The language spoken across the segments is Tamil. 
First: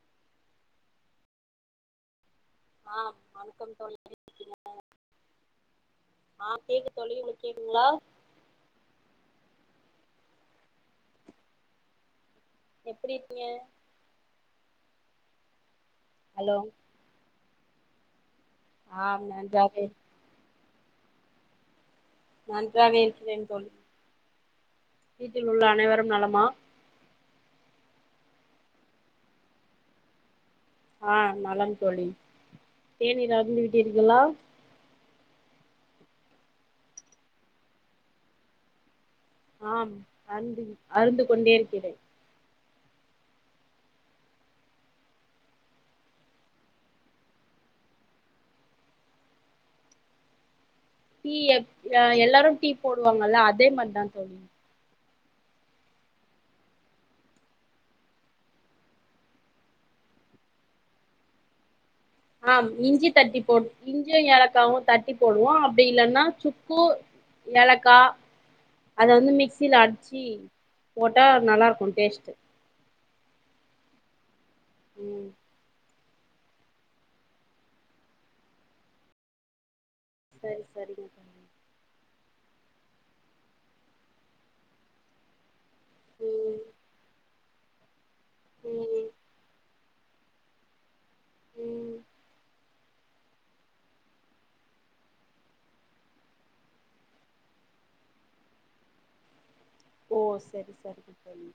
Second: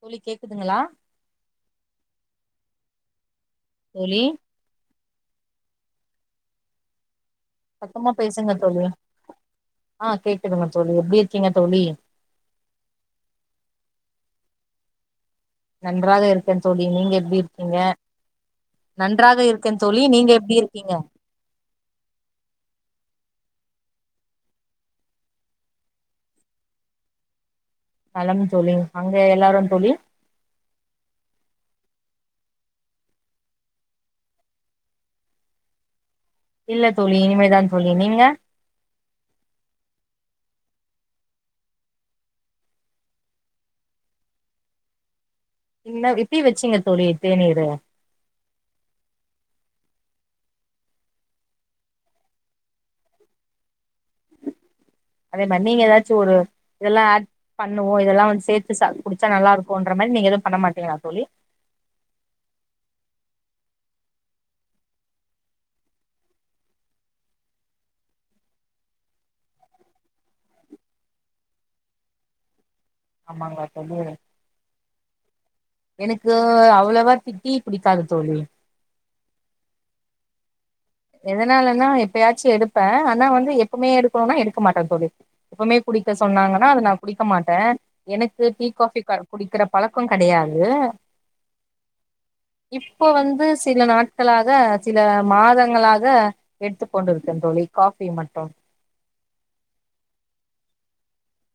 தோழி கேக்குதுங்களா ஆ வணக்கம் தோழி ஆ கேக்குது தோழி உங்களுக்கு கேக்குதுங்களா சத்தமா பேசுங்க தோழி ஆ கேக்குதுங்க தோழி எப்டி இருக்கீங்க தோழி எப்டி இருக்கீங்க நன்றாக ஹலோ இருக்கேன் தோழி நீங்க எப்டி இருக்கீங்க நன்றாக இருக்கேன் தோழி நீங்க எப்டி இருக்கீங்க நன்றாக இருக்கிறேன் தோழி வீட்டில் உள்ள அனைவரும் நலமா நலம் தோழி அங்க எல்லாரும் தோழி ஆ நலம் தோழி தேனீர் அருந்தி விட்டீர்களா இல்ல தோழி இனிமேதா தோழி நீங்க ஆம் அருந்துவிட் அருந்து கொண்டே இருக்கிறேன் இன்ன விப்பி வச்சீங்க தோழி தேனீரு டீ எ எல்லாரும் டீ போடுவாங்கல்ல அதே மாரிதா தோழி அதே மாரி நீங்க ஏதாச்சு ஒரு இதெல்லா ஆட் பண்ணுவோ இதெல்லா வந்து சேர்த்து ச குடிச்சா நல்லாருக்குன்ற மாரி நீங்க எதுவு பண்ண மாட்டீங்களா தோழி ஆம் இஞ்சி தட்டி போட் இஞ்சியு ஏலக்காகவு தட்டி போடுவோ அப்டி இல்லன்னா சுக்கு ஏலக்கா அத வந்து மிக்ஸியில அடிச்சு போட்டா நல்லாயிருக்கு டேஸ்ட்டு ஆமாங்க சொல்லிருங் ம் எனக்கு அவ்ளோவா ட் டீ புடிக்காது தோழி சேரி செரிடி எதனாலன்னா எப்பயாச்சு எடுப்பே ஆனா வந்து எப்பவுமே எடுக்கணுன்னா எடுக்க மாட்டே தோழி எப்பவுமே குடிக்க ம் சொன்னாங்கன்னா அத நா குடிக் க்க மாட்டே எனக்கு டீ காஃபி ம் குடிக்கிற பழக்கோ கெடையாது ம் இப்ப வந்து சில நாட்களாக சில மாத ங்களாக எடுத்துக் கொண்டுருக்கேன் தோழி காஃபி மட்டு ஓ செரி செரிங்க தோழி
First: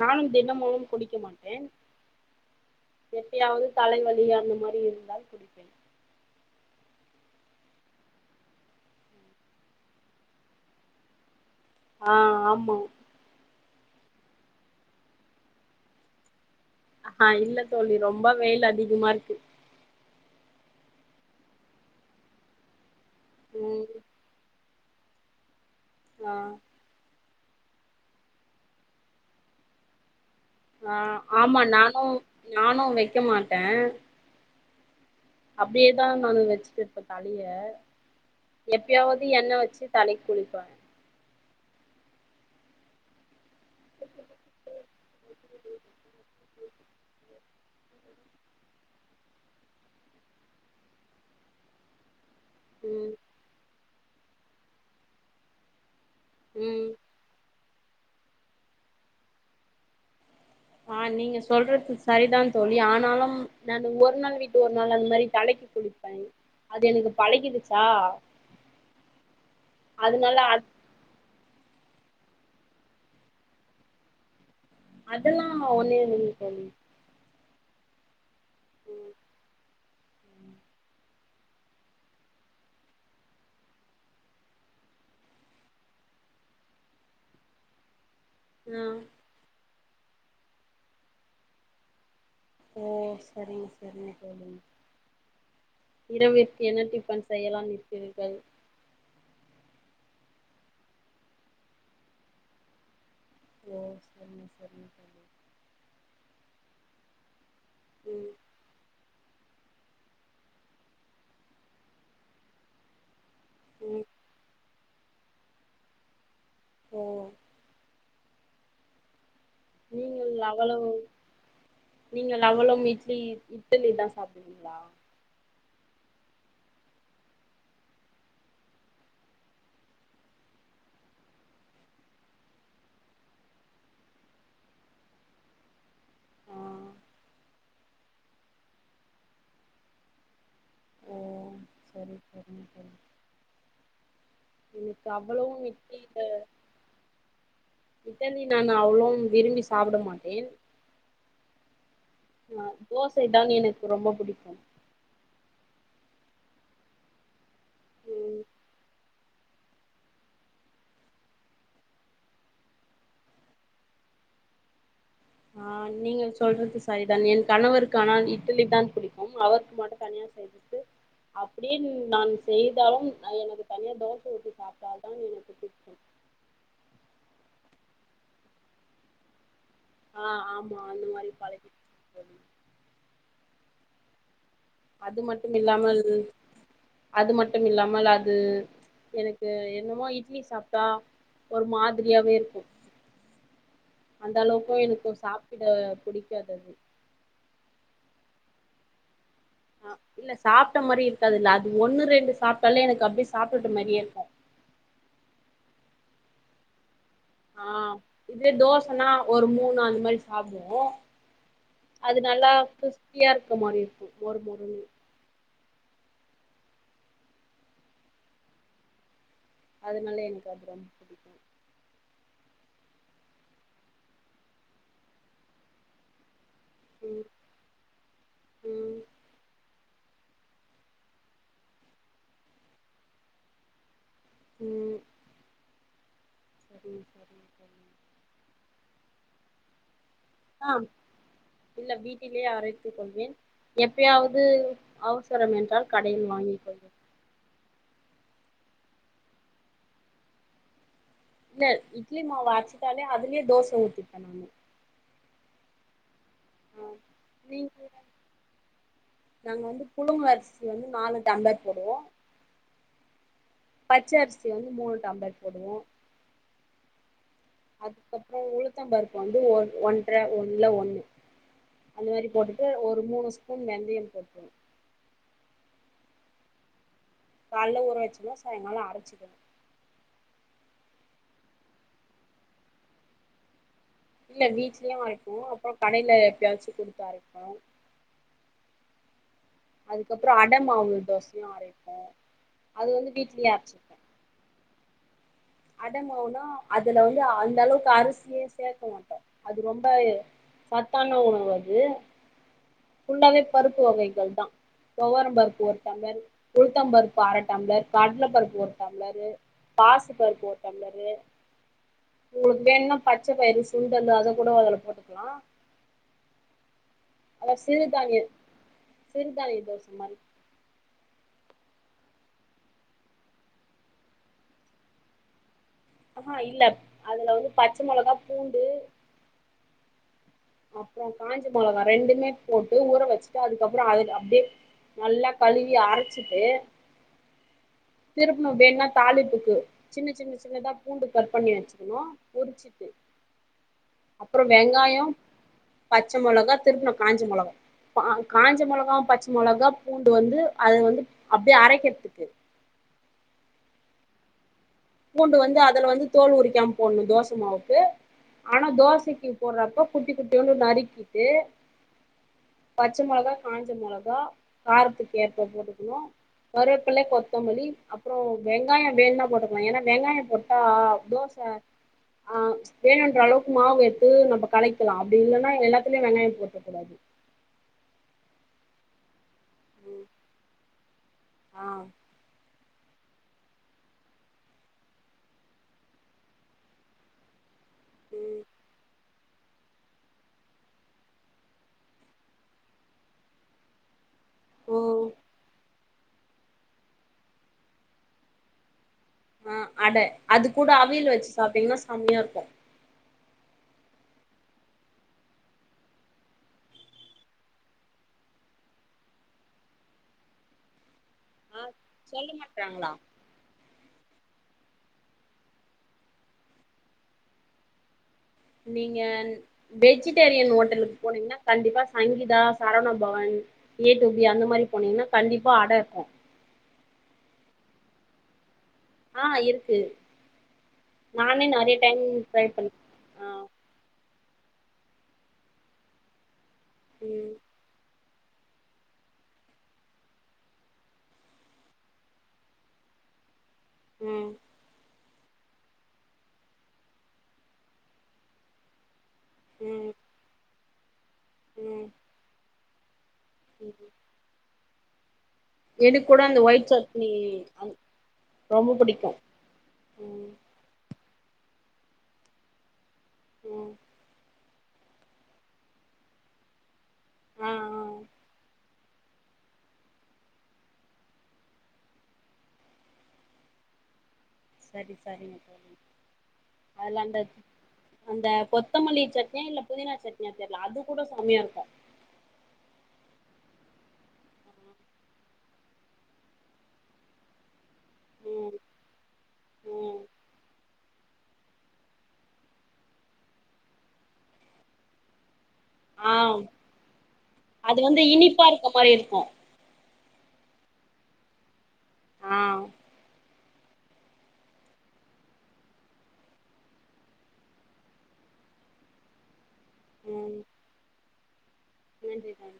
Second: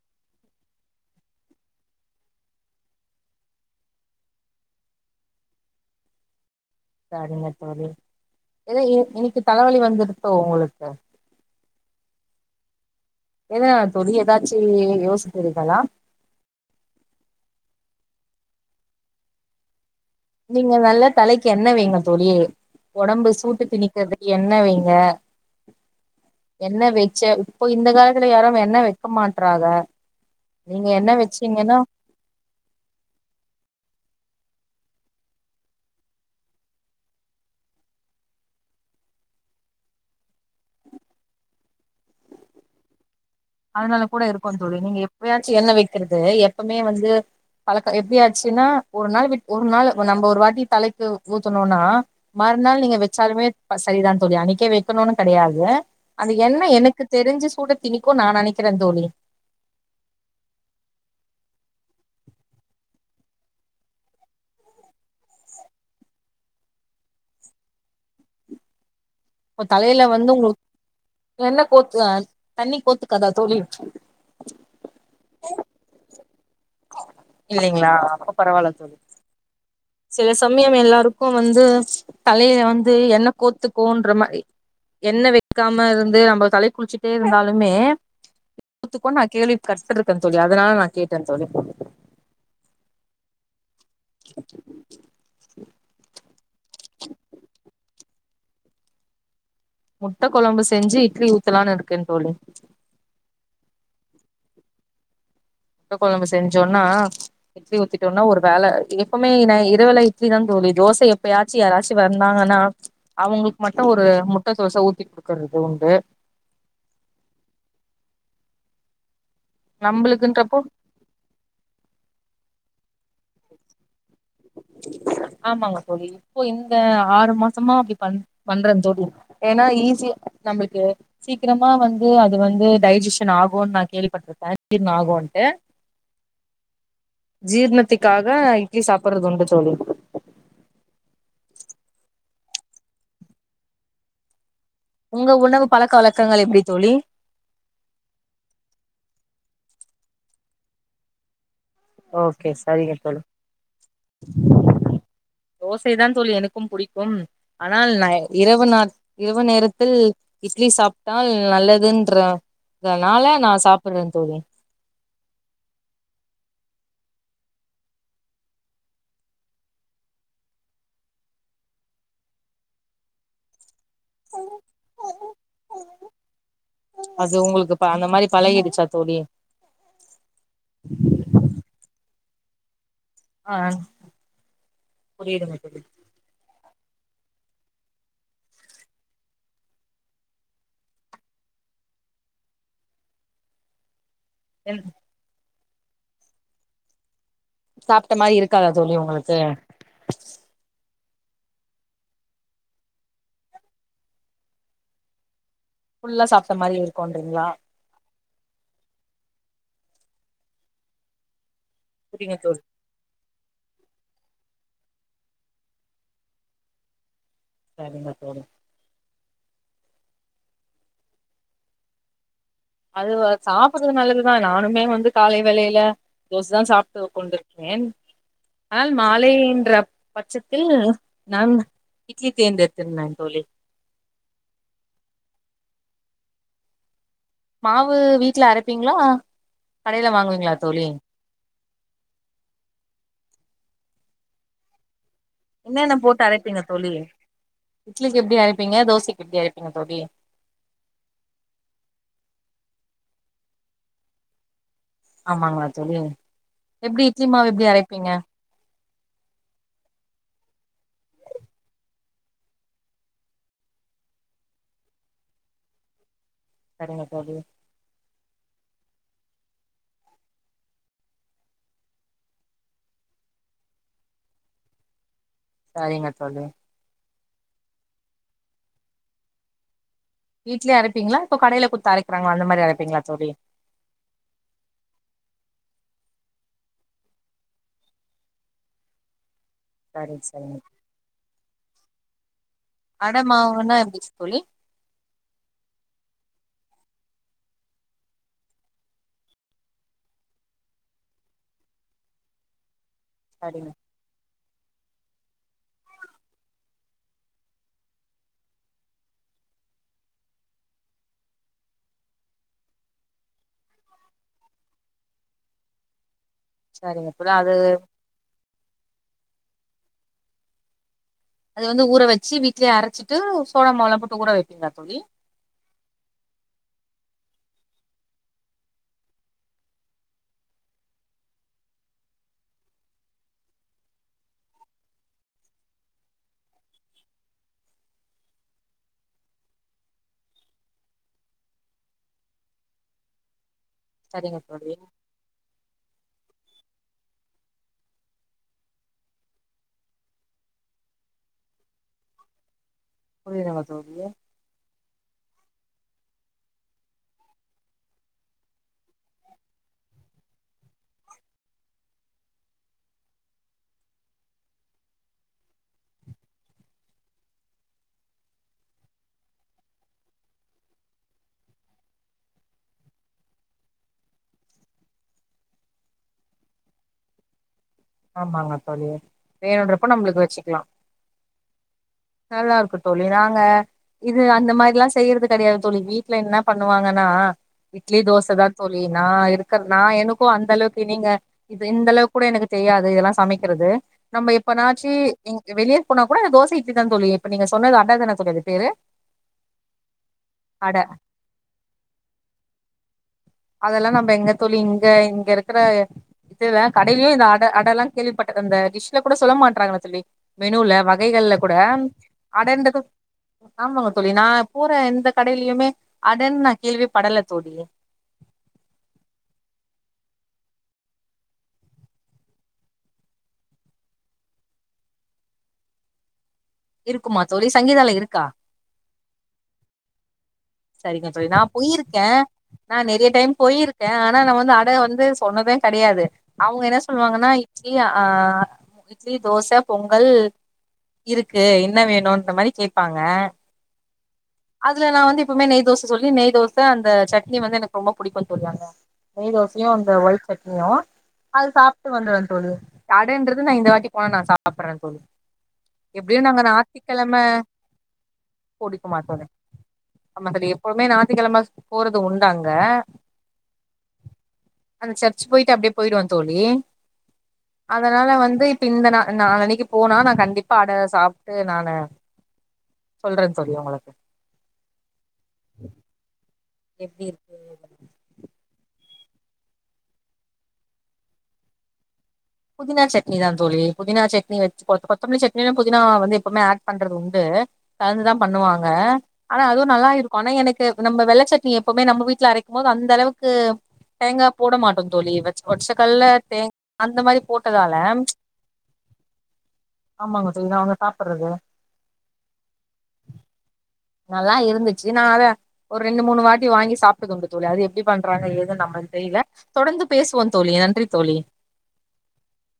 நான் தினமும் குடிக்க மாட்டேன் எப்பயாவது தலைவலி அந்த மாரி இருந்தால் குடிப்பேன் சரிங்க தோழி எதோ இன்னைக் இன்னைக்கு தலவலி வந்துடுத்தோ உங்களுக்கு ஆ ஆமா என்ன தோழி எதாச்சு நீங்க யோசிக்கிறீகளா ஆ இல்ல தோழி ரொம்ப வெயில் அதிகமா இருக்கு நீங்க நல்லா தலைக்கு எண்ணெ வைங்க தோழி ஒடம்பு சூட்ட ம் தினிக்கிறதுக்கு எண்ணெ வைங்க ஆ எண்ணெ வெச்ச இப்போ இந்த காலத்துல யாரு எண்ணெ வெக்க மாட்றாக ஆ ஆமா நானு நானு வெக்க மாட்டே அப்டியேதா நானு வெச்சுட்ருப்பே தலைய எப்பயாவது எண்ணெ வெச்சு தலைக் குளிப்பே அதனால கூட இருக்கு தோழி நீங்க எப்பயாச்சு எண்ணெ வெக்கிறது எப்பமே வந்து பழக்க எப்படியாச்சுனா ஒரு நாள் விட் ஒரு நாள் நம்ப ஒரு வாட்டி தலைக்கு ஊத்துனோனா மறுநாள் நீங்க ம் வெச்சாலுமே அ சரிதா தோழி அன்னைக்கே வெக்கணுனு கெடையாது அந்த எண்ணெ ம் எனக்கு தெரிஞ்சு சூட திணிக்கு நா நெனைக்கிறே தோழி ஆ நீங்க சொல்றது சரிதா தோழி ஆனாலும் நான் ஒரு நாள் வீட்டு ஒரு நாள் அந்த மாரி தலைக்கு குளிப்பே [unintelligible] அது எனக்கு பழகிடுச்சா [unintelligible] இப்ப தலைல வந்து அதனால அத் உங்களுக்கு என்ன கோத்து தா தண்ணி கோத்துக்காதா தோழி அதெல்லா ஒன்னு இல்லைங்க தோழி இல்லைங்ளா அப்ப பரவால்ல தோழி சில சமயம் எல்லாருக்கு வந்து தலைல வந்து எண்ணெ கோத்துக்குன்ற மாரி எண்ணெ வெக்காம இருந்து நம்ம தலைக்குளிச்சுட்டே இருந்தாலுமே ஆ இத்துக்கு நா கேள்வி பட்ருக்கே தோழி அதனால நா கேட்டே தோழி ஓ செரிங்க செரிங்க தோழி இரவிற்க்கு என்ன டிஃபன் செய்யலானு இருக்கிறீர்கள் முட்டக் கொழம்பு செஞ்சு இட்லி ஊத்தலானு இருக்கே தோழி ஓ செரிங்க செரிங்க முட்ட கொழம்பு செஞ்சோன்ன இட்லி ஊத்திட்டோனா ம் ஒரு வேல எ எப்போமே நா இரவுல இட்லி தா தோழி தோச எப்பயாச்சு யாராச்சு வந்தாங்கனா அவுங்களுக்கு மட்டு ஒரு ம் முட்ட தோச ஊத்தி் குடுக்குறதுக்கு உண்டு கே நீங்களு நம்மளுக்குன்றப்போ அவளும் நீங்கள் அவளும் இட்லி இட்டிலி தா சாப்டுவீங்ளா ஆமாங்க தோழி இப்ப இந்த ஆறு மாசமா அப்டி பண் பண்றந் தோழி ஏனா ஈஸியா நம்மள்க்கு சீக்கிரமா வந்து அது வந்து டைஜஷன் ஆவுன் நா கேள்விப்பட்ருக் டைம்க்கு ஜீர்ண ஆகுன்ட்டு ஆ ஜீர்ணத்துக்காக இட்லி சாப்புட்றது உண்டு தோழி ஓ சரி சரி சரி உங்க உணவு அவ்வளவும் பழக்க வழக்கங்கள் எப்டி தோழி சிக்கன் பிரியாணி அவ்ளோ விரும்பி சாப்ட மாட்டேன் ஓகே அ சரிங்க தோழி தோசை தான் எனக்கு ரொம்ப பிடிக்கும் தோசை தா தோழி எனக்கும் புடிக்கும் ஆனால் நா ம் இரவு நேர இரவு நேரத்தில் இட்லி சாப்ட்டால் நல்லதுன்ற தனால நா சாப்புறன் தோழி ஆ நீங்கள் சொல்றது சரிதான் என் கணவருக்கு ஆனால் இட்டிலி தான் பிடிக்கும் அவருக்கு மட்டும் தனியா செய் எதுக்கு அப்புடியென் நான் செய்தாலும் அ எனக்கு தனியா தோசை ஊத்தி சாப்ட்டால் தான் எனக்கு பிடி அது உங்குளுக்கு இப்ப அந்த மாதிரி பழகிடுச்சா தோழி ஆ ஆமா அந்த மாரி பழகிடுச்சு தோழி ஆன் அது மட்டும் இல்லாமல் அது மட்டும் இல்லாமல் அது எனக்கு என்னமோ இட்லி சாப்ட்டா ஒரு மாதிரியாவே இருக்கு [inaudible] அந்த அளவுக்கு என் எனக்கும் சாப்பிட பிடிக்காதது சாப்ட்ட மாரி இருக்காதா தோழி உங்ளுக்கு அ இல்ல சாப்ட்ட மாரி இருக்காது இல்ல அது ஒன்னு ரெண்டு சாப்ட்டாலே எனக்கு அப்டியே சாப்பிட்ட மாரியே இருக்கு ஃபுல்லா சாப்ட்ட மாரி இருக்குன்றீங்ளா ஆ இதே தோசனா ஒரு மூன் அந் மாரி சாப்டுவோ அது புரியுங்க நல்லா தோழி கிரிஸ்பியா இருக்க மாரி இருக்கு மொரு மொருன்னு சரிங்க தோழி அதுனால எனக்கு அது ரொம்ப பிடிக்கு அதுவா சாப்புறது நல்லதுதா நானுமே வந்து காலை வேலைல தோசஸ்தா சாப்ட்டு ம் கொண்ட்ருக்கேன் ஆனால் ம் மாலை இன்றப் பச்சத்தில் நான் இட்லி தேர்ந்தெடுத்திர்ந்தேன் தோழி ம் சரி சரி மாவு வீட்ல அரைப்பீங்ளா கடைல வாங்குவீங்ளா ஆ தோழி இல்ல வீட்டிலே அரைத்து கொள்வேன் எப்பயாவது அவசரம் என்றால் என்னென்ன போட்டு கடையில் வாங்கி அரைப்பீங்க தோழி கொள்வேன் இட்லிக்கு எப்டி அரைப்பீங்க தோசைக்கு எப்டி அரைப்பீங்க தோழி இல்ல இட்லி மாவு அர்ச்சுட்டாலே அதுலியே தோச ஊத்திப்ப நானு ஆமாங்ளா தோழி ஆ எப்டி இட்லி மாவு எப்டி நீங்க அரைப்பீங்க நாங்க வந்து புழுங்கு அரிசி வந்து நாலு டம்ளர் போடுவோ பச்ச அரிசி வந்து மூணு டம்ளர் போடுவோ சரிங்க தோழி அதுக்கப்றோ உளுத்தம் பருப்பு வந்து ஒன் ஒன்ட்ற ஒன்ல ஒன்னு அந்த மாரி போட்டுட்டு ஒரு மூணு ஸ்பூன் வெந்தயம் போட்டுக்குனு சரிங்க தோழி காலேல ஊற வச்சம்னா சாய்ங்காலோ அரச்சிர்றது வீ்ட்லே அரப்பீங்ளா இப்போ கைடேல குட்த்து அரைக்கிறாங்ள அந்த மாரி அரைப்பீங்ளா தோழி இல்ல வீட்ல்யு அரைபோ அப்புறோ கடைல எப்யாச்சு குடுத்து அரைப்போ சரி அதுக்கப்புறோ அட சரிங்க மாவு தோசையு அரைப்போ அது வந்து அட வீட்லயே மாவுனா அரச்சிப்போ எப்டி தோழி அடமாவு அதுல வந்து அந்த அளவுக்கு அரிசியே சேக்க மாட்டோ அது ரொம்பயே சத்தான உணவு அது [inaudible] புல்லாவே சரிங்க பருப்பு வகைகள் தா தொவரம் பருப்பு ஒரு டம்ளர் உளுத்தம் பருப்பு அர டம்ளர் கட்ல பருப்பு ஒரு டம்ளரு பாசிப்பருப்பு ஒரு டம்ளரு உங்களுக்கு வேணுனா பச்சப்பயறு சுண்டலு அத கூட அதுல போட்டுக்கலா சரிங்க தோழி அது அதா சிறுதானிய சிறுதானிய தோச மாரி அது வந்து ஊற வச்சு வீட்லையே அரைச்சிட்டு சோள மாவு எல்லா போட்டு ஊற வப்பீங்களா தோழி ஆஹ இல்ல அதுல வந்து பச்ச மொளகா பூண்டு அப்புற காஞ்ச மொளக ரெண்டுமே போட்டு ஊற வச்சுட்டு அதுக்கப்புற அது அப்டியே நல்லா கழுவி அரச்சிட்டு திருப்பணு வேணுனா தாளிப்புக்கு சின்ன சின்ன சின்னதா பூண்டு கட் பண்ணி வச்சுக்கணு பொரிச்சிட்டு [inaudible] அப்றொ தோழி வெங்காய பச்ச மொளகா திருப்பண காஞ்ச மொளகா கா காஞ்ச மொளகாவு பச்ச மொளகா பூண்டு வந்து அது வந்து அப்டியே அரைக்கறதுக்கு புரியுதுங்களா தோழி பூண்டு வந்து அதுல வந்து தோல் உரிக்காம போடணு தோச மாவுக்கு ஆனா தோசைக்கு போடுறப்ப குட்டி குட்டியோன்னு நறுக்கிட்டு பச்சை மிளகா காஞ்ச மொளகா காரத்துக்கு ஏற்ப போட்டுக்கணு கருவேப்பில கொத்தமல்லி அப்ரோ வெங்காய வேணுனா போட் லா ஏன்னா வெங்காய போட்டா தோச ஆ வேணுன்ற அளவுக்கு மாவு எத்து நம்ம கலக்கிக்லா அப்டி இல்லன்னா எல்லாத்துலயு வெங்காய போட்றக் கூடாது ஆமாங்க தோழி வேணுன்றப்ப ம் நம்மளுக்கு வச்சுக்கலா ஆ நல்லாருக்கு தோழி நாங்க இது அந்த மாரில்லா செய்யறது கெடையாது தோழி வீட்ல என்ன பண்ணுவாங்கன்னா இட்லி தோச ம் தா தோழி நா இருக்கற நா எனக்கு அந்த அளவுக்கு நீங்க இது இந்த அளவுக் கூட எனக்கு தெரியாது இதெல்லா சமைக்கிறது நம்ம எப்பனாச்சு ஓ நீங்க வெளிய போனா கூட தோச இட்லி தான் தோழி இப்ப நீங்க சொன்னது அட தானே தோழி அது பேரு ஆ அட அது கூட அட அவியில் வச்சு சாப்ட்டீங்கன்னா செம்மையா இருக்கு அதெல்லா நம்ம எங்க தோழி இங்க இங்க இருக்கிற இதுல கடையிலே இந்த அடை அட எல்லா கேள்விப்பட்ட அந்த டிஷ்ல கூட சொல்ல மாட்றாங்கள தோழி மெனுல வகைகள்ல கூட ஆ சொல்ல அடன்ரது மாட்றாங்களா ஆமாங்க தோழி நா போற எந்த கடையிலயுமே அடன்னு நா கேள்வி படல தோழி நீங்க வெஜ்டேரியன் ஹோட்டலுக்கு போனீங்கன்னா கண்டிப்பா Sangeetha Saravana Bhavan A two B அந்த மாரி போனீங்கன்னா கண்டிப்பா அட இருக்கு இருக்குமா தோழி சங்கீதால இருக்கா ஆ இருக்கு சரிங்க தோழி நா நானே நெறைய டைம் போயிருக்கே ட்ரை பண்ணி நான் நெறைய ஆ டைம் போயிருக்கே ஆனா நா வந்து அட வந்து சொன்னதே கெடையாது அவங்க என்ன சொல்லுவாங்கன்னா ம் இப் இட்லி ஆ இட்லி தோச பொங்கல் இருக்கு என்ன வேணுன்ற மாரி கேப்பாங்க ம் அதுல நா வந்து எப்பவுமே நெய் தோச சொல்லி நெய்தோச அந்த சட்னி வந்து எனக் ரொம்ப புடிக்கு தோழி அட நெய் தோசயு இந்த ம் ஒய்ட் சட்னியு அது ம் சாப்ட்டு வந்துருவே தோழி இந்த அடேன்றது நா இந்த ம் வாட்டி போனா நா சாப்பிடறே தோழி எனக்கு கூட எப்டியு அந்த நாங்க ஒயிட் சட்னி ஞாத்திக்கெழம அந் ரொம்ப பொடிக்கு புடிக்கு மாட்டோல ம் [unintelligible] எப்போத்மே ஞாத்திக்கெழம போறது உண்டு அங்க ம் அந்த சர்ச் போய்ட்டு அப்டியே போய்டுவே தோழி ஆ ஆ அதனால வந்து இப்ப இந்த நா நாலனைக்கி போனா நா கண்டிப்பா அட சாப்ட்டு நானு சொல்றேன் தோழி உங்களுக்கு சரி சரிங்க தோழி கால்ல எப்டி இருக்கு [unintelligible] அந்த கொத்தமல்லி சட்னியா இல்ல புதினா சட்னியா தெர்ல அது கூட சம்மயா இருக்கு புதினா சட்னி தா தோழி புதினா சட்னி வெச்சு கொ- கொத்தமல்லி சட்னிறிலு புதினா வந்து எப்பொத்மே ஆட் பண்றது உண்டு கலந்துதா ம் பண்ணுவாங்க ஆனா அதுவு நல்லா ம் இருக்கு ஆனா எனக்கு நம்ம வெள்ள சட்னி எப்பவுமே நம்ம வீட்ல அரைக்கும் போது அந்தளவுக்கு தேங்கா போட மாட்டோ தோழி இவ ஒட்சக்கல்ல ஆ தேங் அந்த மாரி அது போட்டதால வந்து இனிப்பா இருக்க மாரி இருக்கு ஆமாங்க தோழிங்க அவங்க சாப்பற்றது ஆ நல்லா இருந்துச்சு நா அத ஒரு ரெண்டு மூணு வாட்டி வாங்கி சாப்ட்டதுண்டு தோழி அது எப்டி பண்றாங்க ஏதுன் நம்மளுக்கு தெரில தொடர்ந்து பேசுவோ ம் தோழி நன்றி தோழி நன்றி நன்